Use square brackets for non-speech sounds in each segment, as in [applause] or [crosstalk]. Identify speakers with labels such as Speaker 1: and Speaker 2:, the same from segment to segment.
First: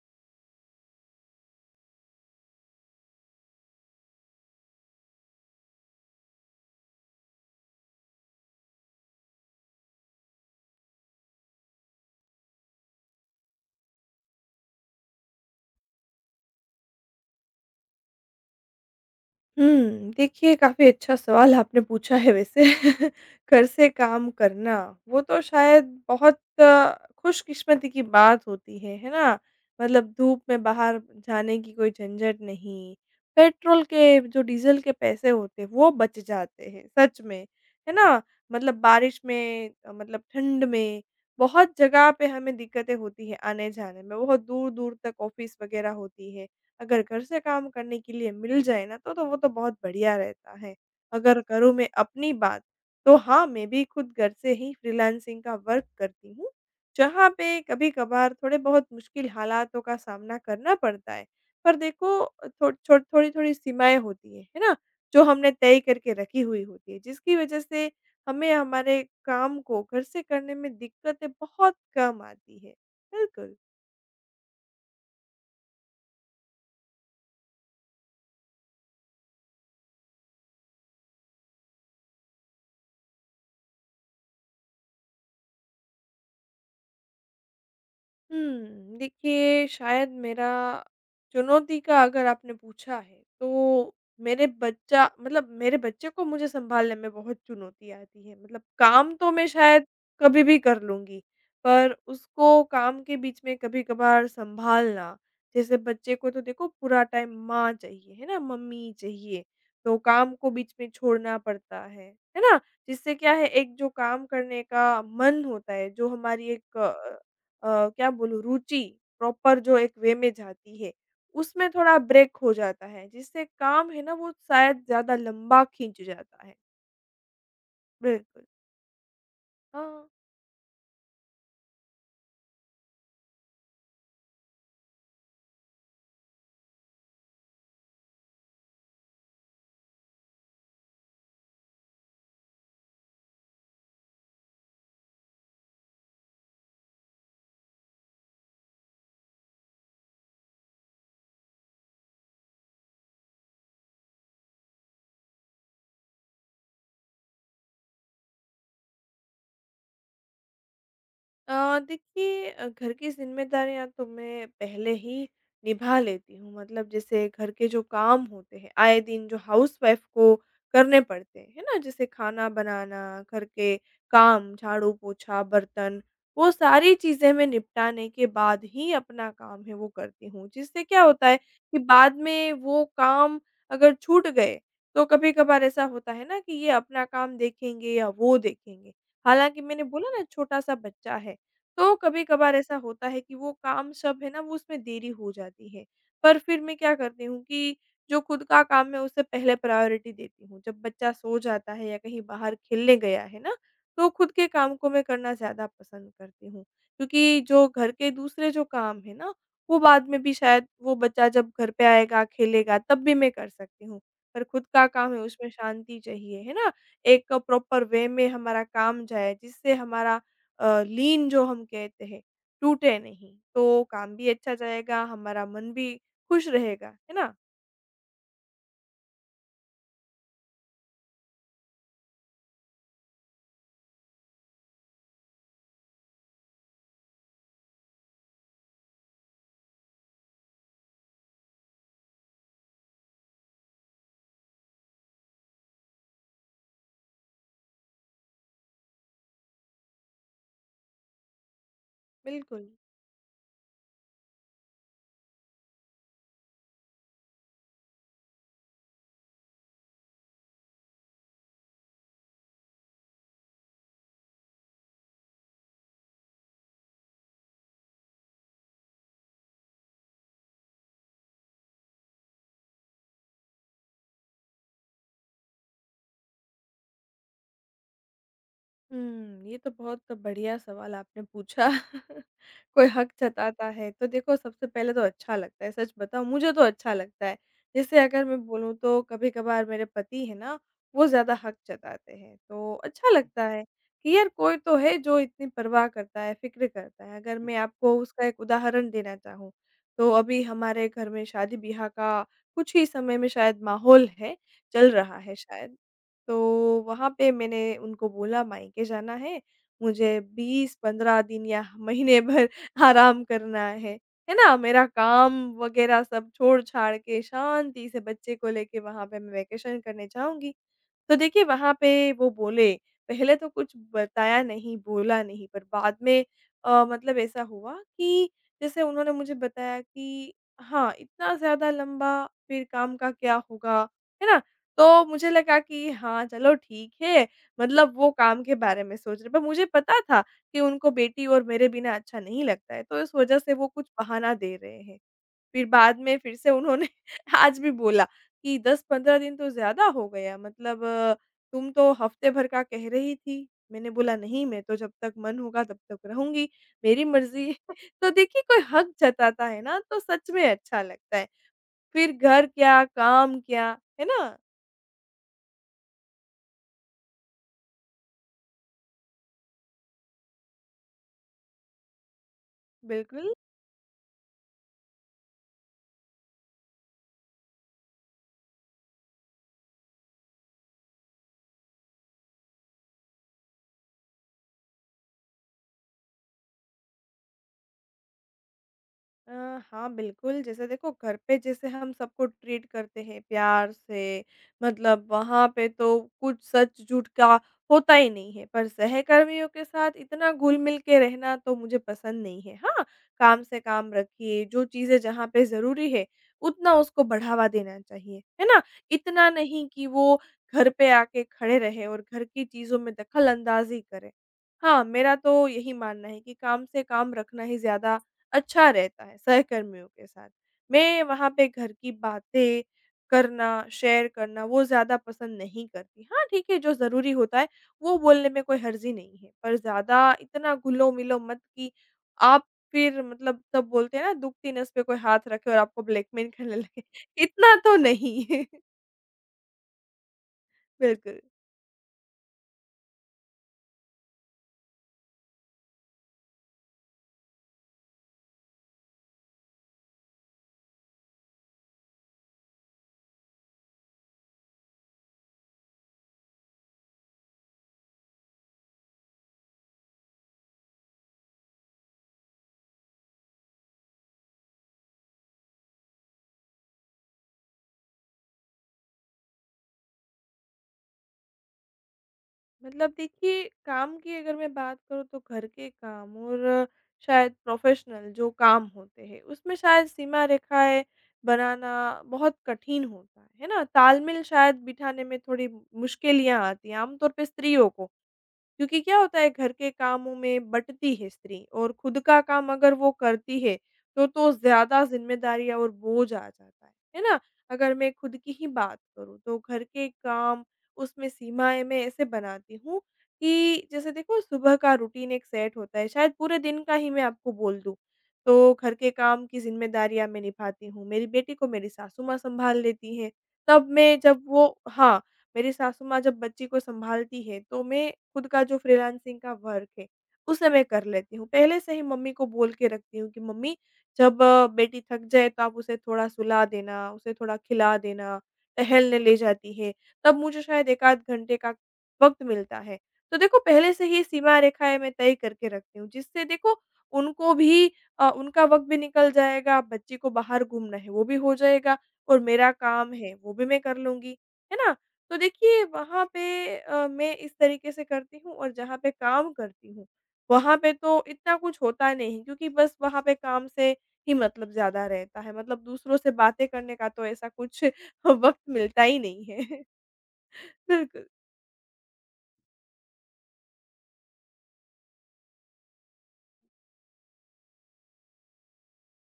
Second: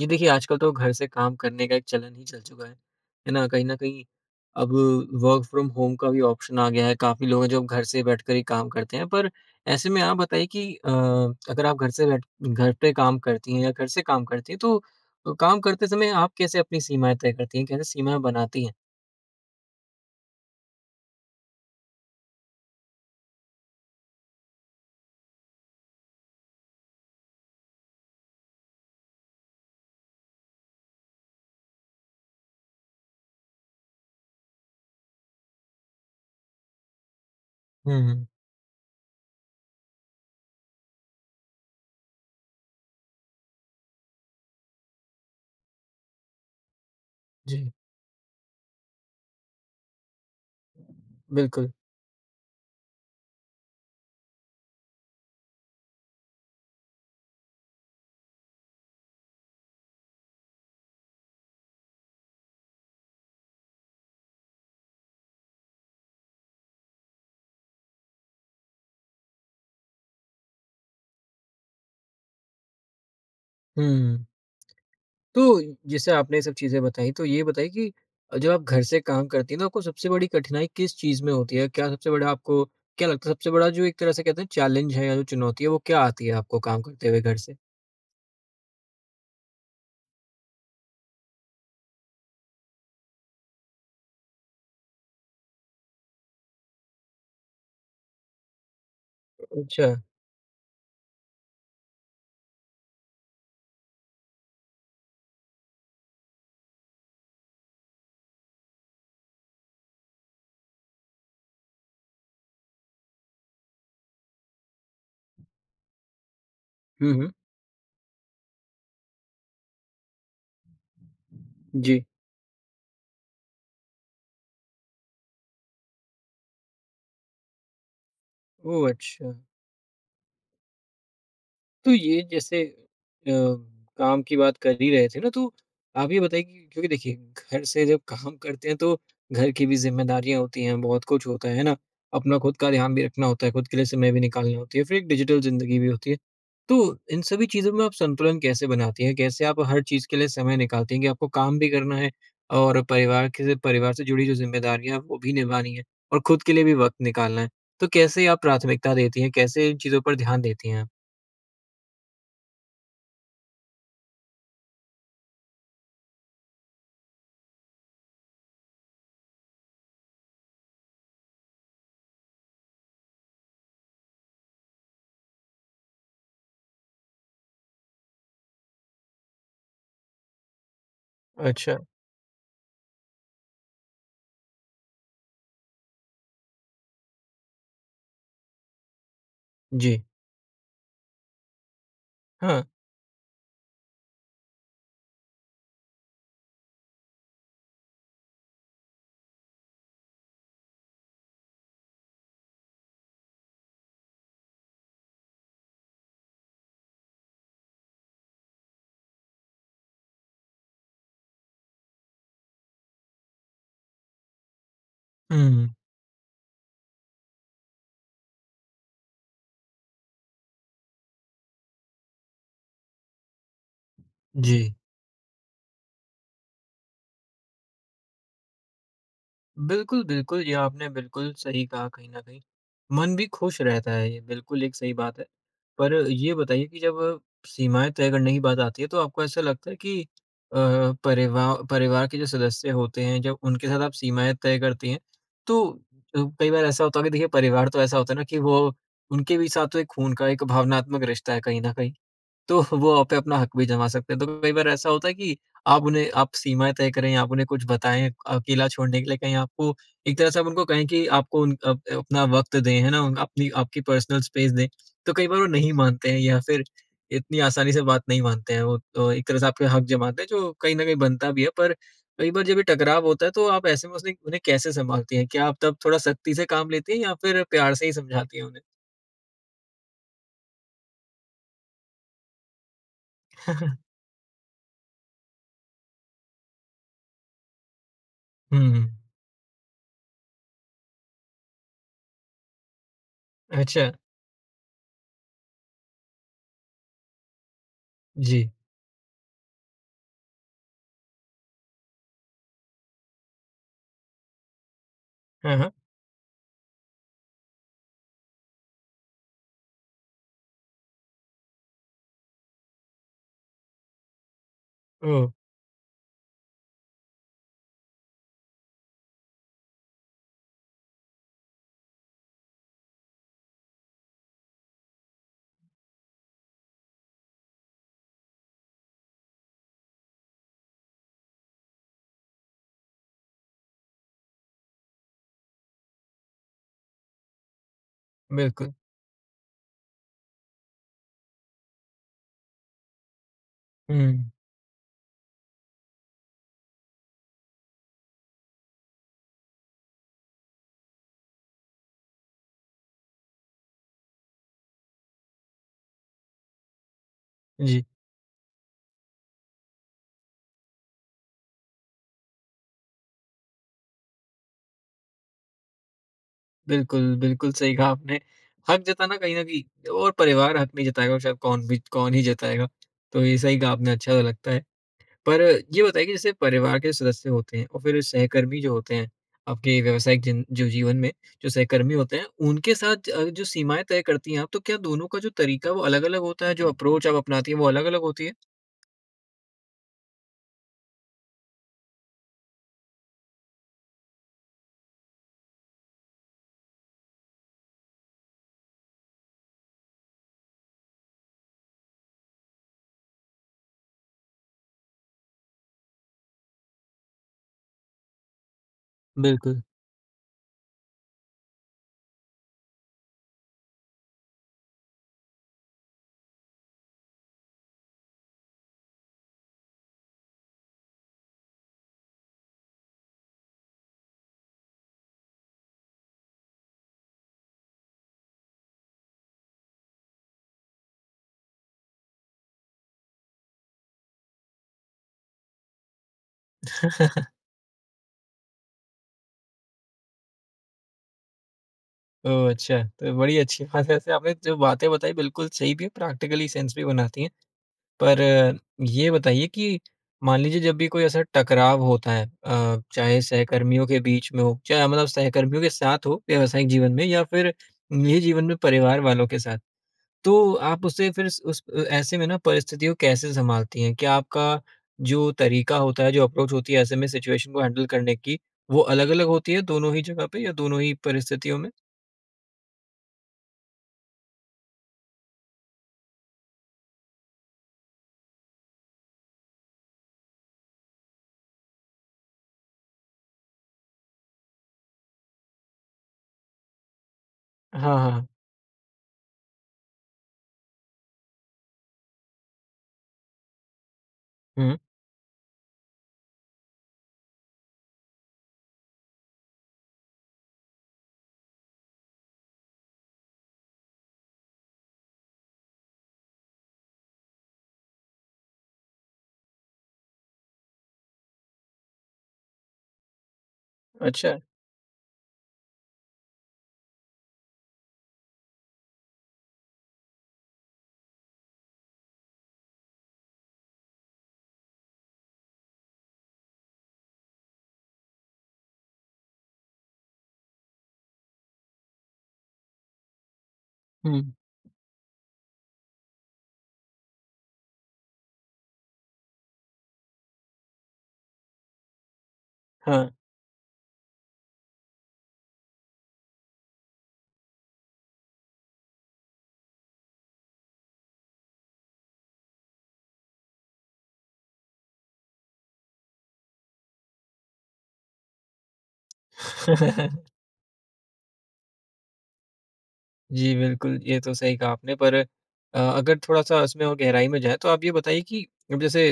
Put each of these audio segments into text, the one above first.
Speaker 1: जी देखिए, आजकल तो घर से काम करने का एक चलन ही चल चुका है ना? कहीं न कहीं अब वर्क फ्रॉम होम का भी ऑप्शन आ गया है, काफ़ी लोग हैं जो अब घर से बैठकर ही काम करते हैं। पर ऐसे में आप बताइए कि अगर आप घर से बैठ घर पे काम करती हैं या घर से काम करती हैं, तो काम करते समय आप कैसे अपनी सीमाएँ तय करती हैं? कैसे सीमाएँ बनाती हैं?
Speaker 2: देखिए काफ़ी अच्छा सवाल आपने पूछा है वैसे। [laughs] घर से काम करना, वो तो शायद बहुत खुशकिस्मती की बात होती है ना? मतलब धूप में बाहर जाने की कोई झंझट नहीं, पेट्रोल के जो डीज़ल के पैसे होते हैं वो बच जाते हैं, सच में, है
Speaker 1: हुँ,
Speaker 2: ना?
Speaker 1: हुँ।
Speaker 2: मतलब बारिश में मतलब ठंड में बहुत जगह पे हमें दिक्कतें होती हैं आने-जाने में, बहुत दूर-दूर तक ऑफ़िस वग़ैरह होती है। अगर घर से काम
Speaker 1: जी।
Speaker 2: करने के लिए मिल जाए ना तो वो तो बहुत बढ़िया रहता है। अगर
Speaker 1: बिल्कुल।
Speaker 2: करूँ मैं अपनी बात, तो हाँ, मैं भी खुद घर से ही फ्रीलांसिंग का वर्क करती हूँ, जहाँ पे कभी-कभार थोड़े बहुत मुश्किल हालातों का सामना करना पड़ता है। पर देखो थो छो थोड़ी-थोड़ी सीमाएँ होती हैं, है ना? जो हमने तय करके रखी हुई होती है, जिसकी वजह से हमें हमारे काम को घर से करने में दिक्कतें बहुत कम आती है। बिल्कुल।
Speaker 1: हुँ। तो जैसे आपने ये सब चीज़ें बताई, तो ये बताइए कि जब आप घर से काम करती हैं तो आपको सबसे बड़ी कठिनाई किस चीज़ में होती है? क्या लगता है सबसे बड़ा जो एक तरह से कहते हैं चैलेंज है या जो चुनौती है वो क्या आती है आपको काम करते हुए घर से?
Speaker 2: देखिए शायद मेरा चुनौती का अगर आपने पूछा है, तो मेरे बच्चा मतलब मेरे बच्चे को मुझे सँभालने में बहुत चुनौती आती है। मतलब काम तो मैं शायद
Speaker 1: अच्छा।
Speaker 2: कभी भी कर लूँगी, पर उसको काम के बीच में कभी-कभार सँभालना, जैसे बच्चे को तो देखो पूरा टाइम माँ चाहिए, है ना? मम्मी चाहिए, तो काम को बीच में छोड़ना पड़ता है ना? जिससे क्या है एक जो काम करने का मन होता है, जो हमारी
Speaker 1: हुँ, हुँ।
Speaker 2: क्या बोलूँ रुचि प्रॉपर जो एक वे में जाती है, उसमें थोड़ा
Speaker 1: जी।
Speaker 2: ब्रेक हो जाता है, जिससे काम है ना वो शायद ज़्यादा लंबा खींच जाता है। बिल्कुल,
Speaker 1: ओह! अच्छा।
Speaker 2: हाँ।
Speaker 1: तो ये जैसे अ, काम की बात कर ही रहे थे ना, तो आप ये बताइए कि क्योंकि देखिए घर से जब काम करते हैं तो घर की भी ज़िम्मेदारियाँ होती हैं, बहुत कुछ होता है ना? अपना खुद का ध्यान भी रखना होता है, खुद के लिए समय भी निकालना होती है, फिर एक डिजिटल ज़िंदगी भी होती है। तो इन सभी चीज़ों में आप संतुलन कैसे बनाती हैं? कैसे आप हर चीज़ के लिए समय निकालती हैं कि आपको काम भी करना है और परिवार से जुड़ी जो ज़िम्मेदारियाँ हैं, वो भी निभानी है और खुद के लिए भी वक़्त निकालना है। तो कैसे आप प्राथमिकता देती हैं? कैसे इन चीज़ों पर ध्यान देती हैं
Speaker 2: देखिए घर की ज़िम्मेदारियाँ तो मैं पहले ही निभा लेती हूँ। मतलब जैसे घर के जो काम होते हैं, आए दिन जो हाउसवाइफ़ को करने पड़ते हैं, है ना? जैसे खाना बनाना, घर के काम, झाड़ू, पोछा, बर्तन, वो सारी चीज़ें मैं निपटाने के बाद ही अपना काम है वो करती हूँ। जिससे क्या होता है कि
Speaker 1: आप?
Speaker 2: बाद में वो काम अगर छूट गए, तो कभी-कभार ऐसा होता है ना कि ये अपना काम देखेंगे या वो देखेंगे। हालाँकि मैंने
Speaker 1: जी,
Speaker 2: बोला ना छोटा-सा बच्चा है। तो कभी-कभार
Speaker 1: हाँ।
Speaker 2: ऐसा होता है कि वो काम सब है ना वो उसमें देरी हो जाती है। पर फिर मैं क्या करती हूँ कि जो खुद का काम है उसे पहले प्रायोरिटी देती हूँ। जब बच्चा सो जाता है या कहीं बाहर खेलने गया है ना, तो खुद के काम को मैं करना ज़्यादा पसंद करती हूँ। क्योंकि जो घर के दूसरे जो काम है ना, वो बाद में भी शायद वो बच्चा जब घर पे आएगा, खेलेगा तब भी मैं कर सकती हूँ। पर खुद का काम है उसमें
Speaker 1: हुँ,
Speaker 2: शांति चाहिए, है ना? एक प्रॉपर वे में हमारा काम जाए जिससे हमारा लीन जो हम कहते हैं, टूटे नहीं। तो काम भी अच्छा
Speaker 1: जी।
Speaker 2: जाएगा, हमारा मन भी खुश रहेगा, है ना?
Speaker 1: बिल्कुल, बिल्कुल, ये आपने बिल्कुल सही कहा कहीं न कहीं। मन भी खुश रहता है, ये बिल्कुल एक सही बात है। पर ये बताइए कि जब सीमाएँ तय करने की बात आती है, तो आपको ऐसा लगता है कि अ, परिवार के जो सदस्य होते हैं, जब उनके साथ आप सीमाएँ तय करती हैं, तो कई बार ऐसा होता है कि देखिए परिवार तो ऐसा होता है ना कि वो उनके भी साथ तो एक खून का एक भावनात्मक रिश्ता है कहीं न कहीं। तो
Speaker 2: बिल्कुल।
Speaker 1: वो आप पे अपना हक भी जमा सकते हैं। तो कई बार ऐसा होता है कि आप सीमाएँ तय करें या आप उन्हें कुछ बताएँ अकेला छोड़ने के लिए कहीं आपको एक तरह से आप उनको कहें कि आपको उन अप अपना वक़्त दें, है ना? अपनी आपकी पर्सनल स्पेस दें। तो कई बार वो नहीं मानते हैं या फिर इतनी आसानी से बात नहीं मानते हैं वो तो एक तरह से आपके हक जमाते हैं जो कहीं न कहीं बनता भी है। पर कई बार जब ये टकराव होता है तो आप ऐसे में उसने उन्हें कैसे सँभालती हैं? क्या आप तब थोड़ा सख्ती से काम लेती हैं या फिर प्यार से ही समझाती हैं उन्हें?
Speaker 2: ये तो बहुत बढ़िया सवाल आपने पूछा। [laughs] कोई हक जताता है,
Speaker 1: [laughs]
Speaker 2: तो देखो सबसे पहले तो अच्छा लगता है, सच बताऊँ मुझे तो अच्छा लगता है। जैसे अगर मैं
Speaker 1: हुँ,
Speaker 2: बोलूँ
Speaker 1: हुँ।
Speaker 2: तो कभी-कभार मेरे पति हैं ना, वो ज़्यादा हक जताते हैं, तो अच्छा लगता है
Speaker 1: अच्छा।
Speaker 2: कि यार कोई तो है जो इतनी परवाह करता है, फ़िक्र करता है। अगर मैं आपको उसका एक
Speaker 1: जी।
Speaker 2: उदाहरण देना चाहूँ, तो अभी हमारे घर में शादी-ब्याह का कुछ ही समय में शायद माहौल है, चल रहा है
Speaker 1: हाँ, हाँ।
Speaker 2: शायद। तो वहाँ पे मैंने उनको बोला मायके जाना है, मुझे 20-15 दिन या महीने भर [laughs] आराम करना है ना? मेरा
Speaker 1: ओह!
Speaker 2: काम वग़ैरह सब छोड़-छाड़ के शांति से बच्चे को लेके वहाँ पे मैं वेकेशन करने जाऊँगी। तो देखिए वहाँ पे वो बोले, पहले तो कुछ बताया नहीं, बोला नहीं पर बाद में मतलब ऐसा हुआ कि जैसे उन्होंने मुझे बताया कि हाँ, इतना ज़्यादा लंबा फिर काम का क्या होगा, है ना? तो मुझे लगा कि हाँ, चलो ठीक है मतलब वो काम के
Speaker 1: बिल्कुल।
Speaker 2: बारे में सोच रहे पर मुझे पता था कि उनको बेटी और मेरे बिना अच्छा नहीं लगता है, तो इस वज़ह से वो कुछ
Speaker 1: हुँ।
Speaker 2: बहाना दे रहे हैं। फिर बाद में फिर से उन्होंने [laughs] आज भी बोला कि 10-15 दिन तो ज़्यादा हो गया मतलब तुम तो हफ्ते भर का कह रही थी। मैंने बोला नहीं मैं तो जब तक मन होगा तब तक रहूँगी, मेरी मर्ज़ी है।
Speaker 1: जी,
Speaker 2: [laughs] तो देखिए कोई हक जताता है ना तो सच में अच्छा लगता है। फिर घर क्या, काम क्या, है ना?
Speaker 1: बिल्कुल, बिल्कुल सही कहा आपने। हक जताना कहीं न कहीं और परिवार हक नहीं जताएगा और शायद कौन भी कौन ही जताएगा। तो
Speaker 2: बिल्कुल।
Speaker 1: ये सही कहा आपने, अच्छा तो लगता है। पर ये बताइए कि जैसे परिवार के सदस्य होते हैं और फिर सहकर्मी जो होते हैं, आपके व्यावसायिक जिन जो जीवन में जो सहकर्मी होते हैं, उनके साथ जो सीमाएँ तय करती हैं आप, तो क्या दोनों का जो तरीका वो अलग-अलग होता है? जो अप्रोच आप अपनाती हैं, वो अलग-अलग होती है?
Speaker 2: अ, हाँ, बिल्कुल, जैसे देखो घर पे जैसे हम सबको ट्रीट करते हैं प्यार से, मतलब वहाँ पे तो कुछ सच-झूठ का होता ही नहीं है, पर सहकर्मियों के साथ इतना घुल-मिल के रहना तो मुझे पसंद नहीं है। हाँ, काम से काम रखिए, जो चीज़ें जहाँ पे ज़रूरी है, उतना उसको बढ़ावा देना चाहिए, है ना? इतना
Speaker 1: बिल्कुल।
Speaker 2: नहीं कि वो घर पे आके खड़े रहें और घर की चीज़ों में दखल अंदाज़ी करें। हाँ, मेरा तो यही मानना है कि काम से काम रखना ही ज़्यादा अच्छा रहता है सहकर्मियों के साथ। मैं वहाँ पे घर की बातें करना, शेयर करना वो ज़्यादा पसंद नहीं करती। हाँ, ठीक है जो ज़रूरी होता है वो बोलने में कोई हर्ज़ी नहीं है, पर ज़्यादा इतना घुलो-मिलो मत कि आप फिर मतलब तब बोलते हैं ना दुखती नस पे कोई हाथ रखे और आपको ब्लैकमेल करने लगे, [laughs]
Speaker 1: [laughs]
Speaker 2: इतना तो नहीं। [laughs] बिल्कुल।
Speaker 1: ओह! अच्छा, तो बड़ी अच्छी बात है। वैसे आपने जो बातें बताई, बिल्कुल सही भी है, प्रैक्टिकली सेंस भी बनाती हैं। पर ये बताइए कि मान लीजिए जब भी कोई ऐसा टकराव होता है चाहे सहकर्मियों के बीच में हो, चाहे मतलब सहकर्मियों के साथ हो व्यावसायिक जीवन में या फिर निजी जीवन में परिवार वालों के साथ, तो आप उसे फिर स उस ऐसे में ना परिस्थितियों को कैसे सँभालती हैं? क्या आपका जो तरीका होता है, जो अप्रोच होती है ऐसे में सिचुएशन को हैंडल करने की, वो अलग-अलग होती है दोनों ही जगह पे या दोनों ही परिस्थितियों में?
Speaker 2: मतलब देखिए, काम की अगर मैं बात करूँ तो घर के काम और शायद प्रोफ़ेशनल जो काम होते हैं, उसमें शायद सीमा रेखाएँ बनाना बहुत कठिन होता है ना? तालमेल शायद बिठाने में थोड़ी मुश्किलियाँ आती हैं, आमतौर पे स्त्रियों को।
Speaker 1: हाँ, हाँ।
Speaker 2: क्योंकि क्या होता है घर के कामों में बँटती है स्त्री और खुद का काम अगर वो करती है, तो
Speaker 1: हुँ।
Speaker 2: ज़्यादा ज़िम्मेदारी और बोझ आ जाता है ना? अगर मैं खुद की ही बात करूँ तो घर के काम उसमें सीमाएँ मैं ऐसे बनाती हूँ कि जैसे देखो सुबह का रूटीन एक सेट होता है, शायद पूरे दिन का ही मैं आपको बोल दूँ, तो घर के काम की ज़िम्मेदारियाँ मैं निभाती हूँ, मेरी बेटी को मेरी सासु माँ सँभाल लेती हैं। तब मैं जब
Speaker 1: अच्छा।
Speaker 2: वो हाँ। मेरी सासू माँ जब बच्ची को सँभालती है, तो मैं खुद का जो फ्रीलांसिंग का वर्क है, उसे मैं कर लेती हूँ। पहले से ही मम्मी को बोल के रखती हूँ कि मम्मी जब बेटी थक जाए तो आप उसे थोड़ा सुला देना, उसे थोड़ा खिला देना, टहलने ले जाती है, तब मुझे शायद 1 आध घंटे का वक़्त मिलता है। तो देखो पहले से ही
Speaker 1: हुँ।
Speaker 2: सीमा रेखाएँ मैं तय करके रखती हूँ, जिससे देखो उनको भी उनका वक़्त भी निकल जाएगा, बच्ची को बाहर घूमना है वो भी हो जाएगा और मेरा काम है
Speaker 1: हाँ।
Speaker 2: वो भी मैं कर लूँगी, है ना? तो देखिए वहाँ पे मैं इस तरीके से करती हूँ और जहाँ पे काम करती हूँ, वहाँ पे तो इतना कुछ होता नहीं क्योंकि बस वहाँ पे काम से ही मतलब ज़्यादा रहता है। मतलब दूसरों से बातें करने का तो ऐसा कुछ [laughs] वक़्त मिलता ही नहीं है।
Speaker 1: [laughs]
Speaker 2: [laughs] बिल्कुल,
Speaker 1: जी, बिल्कुल, ये तो सही कहा आपने पर अगर थोड़ा-सा इसमें और गहराई में जाएँ तो आप ये बताइए कि अब जैसे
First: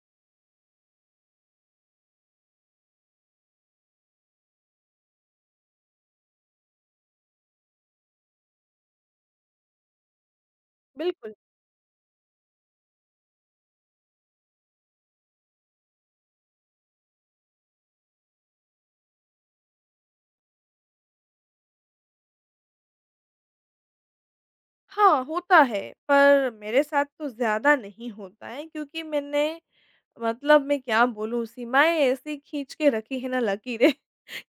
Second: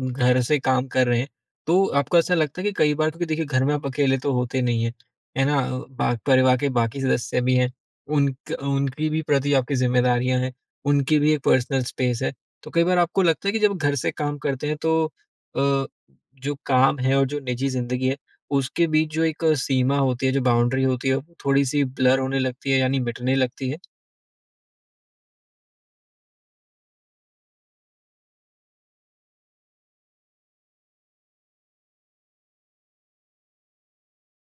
Speaker 1: घर से काम कर रहे हैं, तो आपको ऐसा लगता है कि कई बार क्योंकि देखिए घर में आप अकेले तो होते नहीं हैं, है ना? बा परिवार के बाकी सदस्य भी हैं, उनकी भी प्रति आपकी ज़िम्मेदारियाँ हैं, उनकी भी
Speaker 2: बिल्कुल।
Speaker 1: एक पर्सनल स्पेस है। तो कई बार आपको लगता है कि जब घर से काम करते हैं तो अ, जो काम है और जो निजी ज़िंदगी है, उसके बीच जो एक सीमा होती है, जो बाउंड्री होती है, वो थोड़ी-सी ब्लर होने लगती है यानी मिटने लगती है?
Speaker 2: हाँ, होता है पर मेरे साथ तो ज़्यादा नहीं होता है क्योंकि मैंने मतलब मैं क्या बोलूँ सीमाएँ ऐसी खींच के रखी है ना लकीरें।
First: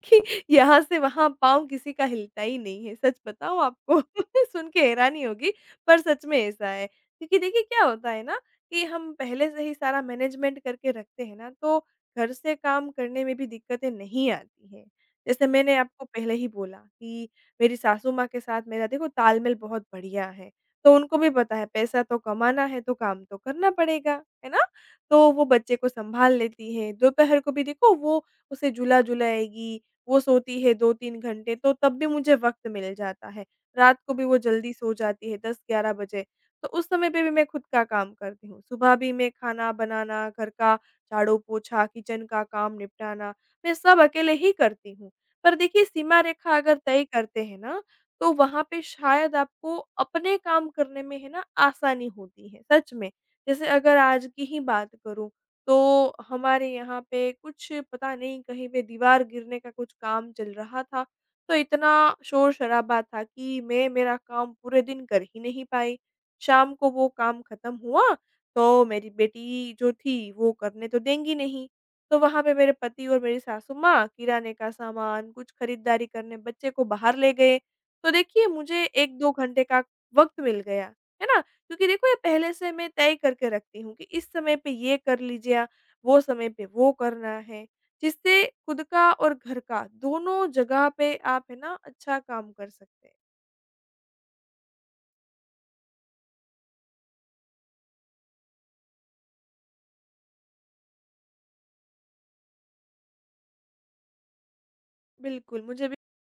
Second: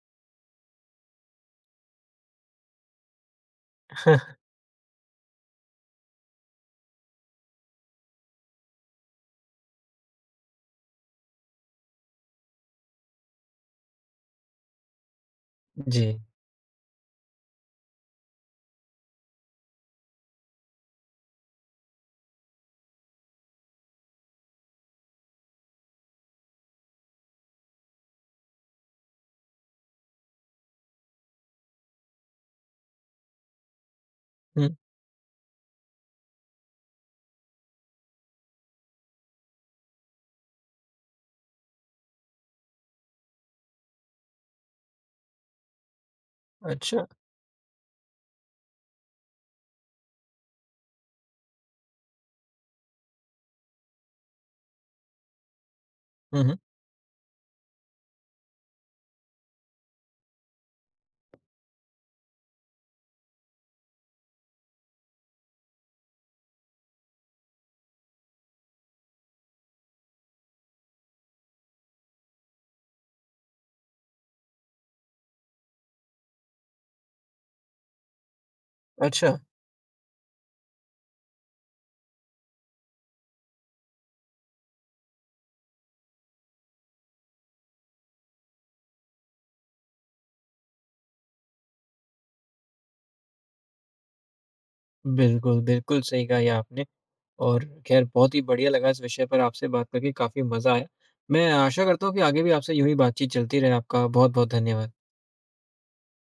Speaker 2: कि यहाँ से वहाँ पाँव किसी का हिलता ही नहीं है, सच बताऊँ आपको? [laughs]
Speaker 1: [laughs]
Speaker 2: सुन के हैरानी होगी, पर सच में ऐसा है। क्योंकि देखिए क्या होता है ना कि हम पहले से ही सारा मैनेजमेंट करके रखते हैं ना, तो घर से काम करने में भी दिक्कतें नहीं आती हैं। जैसे मैंने आपको
Speaker 1: जी।
Speaker 2: पहले ही बोला कि मेरी सासू माँ के साथ मेरा देखो तालमेल बहुत बढ़िया है, तो उनको भी पता है पैसा तो कमाना है, तो काम तो करना पड़ेगा, है ना? तो वो बच्चे को सँभाल लेती हैं, दोपहर को भी देखो वो उसे झूला-झुलाएगी, वो सोती है 2-3 घंटे, तो तब भी मुझे वक़्त मिल जाता है। रात को भी वो
Speaker 1: हुँ,
Speaker 2: जल्दी सो जाती है 10-11 बजे, तो उस समय पे भी मैं खुद का काम करती हूँ। सुबह भी मैं खाना बनाना, घर का झाड़ू-पोछा, किचन का काम निपटाना, मैं सब अकेले ही करती हूँ। पर देखिए सीमा रेखा अगर तय
Speaker 1: अच्छा।
Speaker 2: करते हैं ना, तो वहाँ पे शायद आपको अपने काम करने में है ना आसानी होती है, सच में। जैसे अगर आज की ही बात करूँ, तो
Speaker 1: हुँ, हुँ।
Speaker 2: हमारे यहाँ पे कुछ पता नहीं कहीं पे दीवार गिरने का कुछ काम चल रहा था। तो इतना शोर-शराबा था कि मैं मेरा काम पूरे दिन कर ही नहीं पाई। शाम को वो काम ख़त्म हुआ, तो मेरी बेटी जो थी वो करने तो देंगी नहीं। तो वहाँ पे मेरे पति और मेरी सासू माँ किराने का सामान, कुछ खरीदारी करने बच्चे को बाहर ले गए। तो देखिए मुझे 1-2
Speaker 1: अच्छा,
Speaker 2: घंटे का वक़्त मिल गया। है ना? क्योंकि देखो ये पहले से मैं तय करके रखती हूँ कि इस समय पे ये कर लीजिए या वो समय पे वो करना है, जिससे खुद का और घर का दोनों जगह पे आप है ना अच्छा काम कर सकते हैं।
Speaker 1: बिल्कुल, बिल्कुल सही कहा ये आपने और ख़ैर बहुत ही बढ़िया लगा इस विषय पर आपसे बात करके काफ़ी मज़ा आया। मैं आशा करता हूँ कि आगे भी आपसे यूँ ही बातचीत चलती रहे। आपका बहुत-बहुत धन्यवाद।
Speaker 2: बिल्कुल, मुझे भी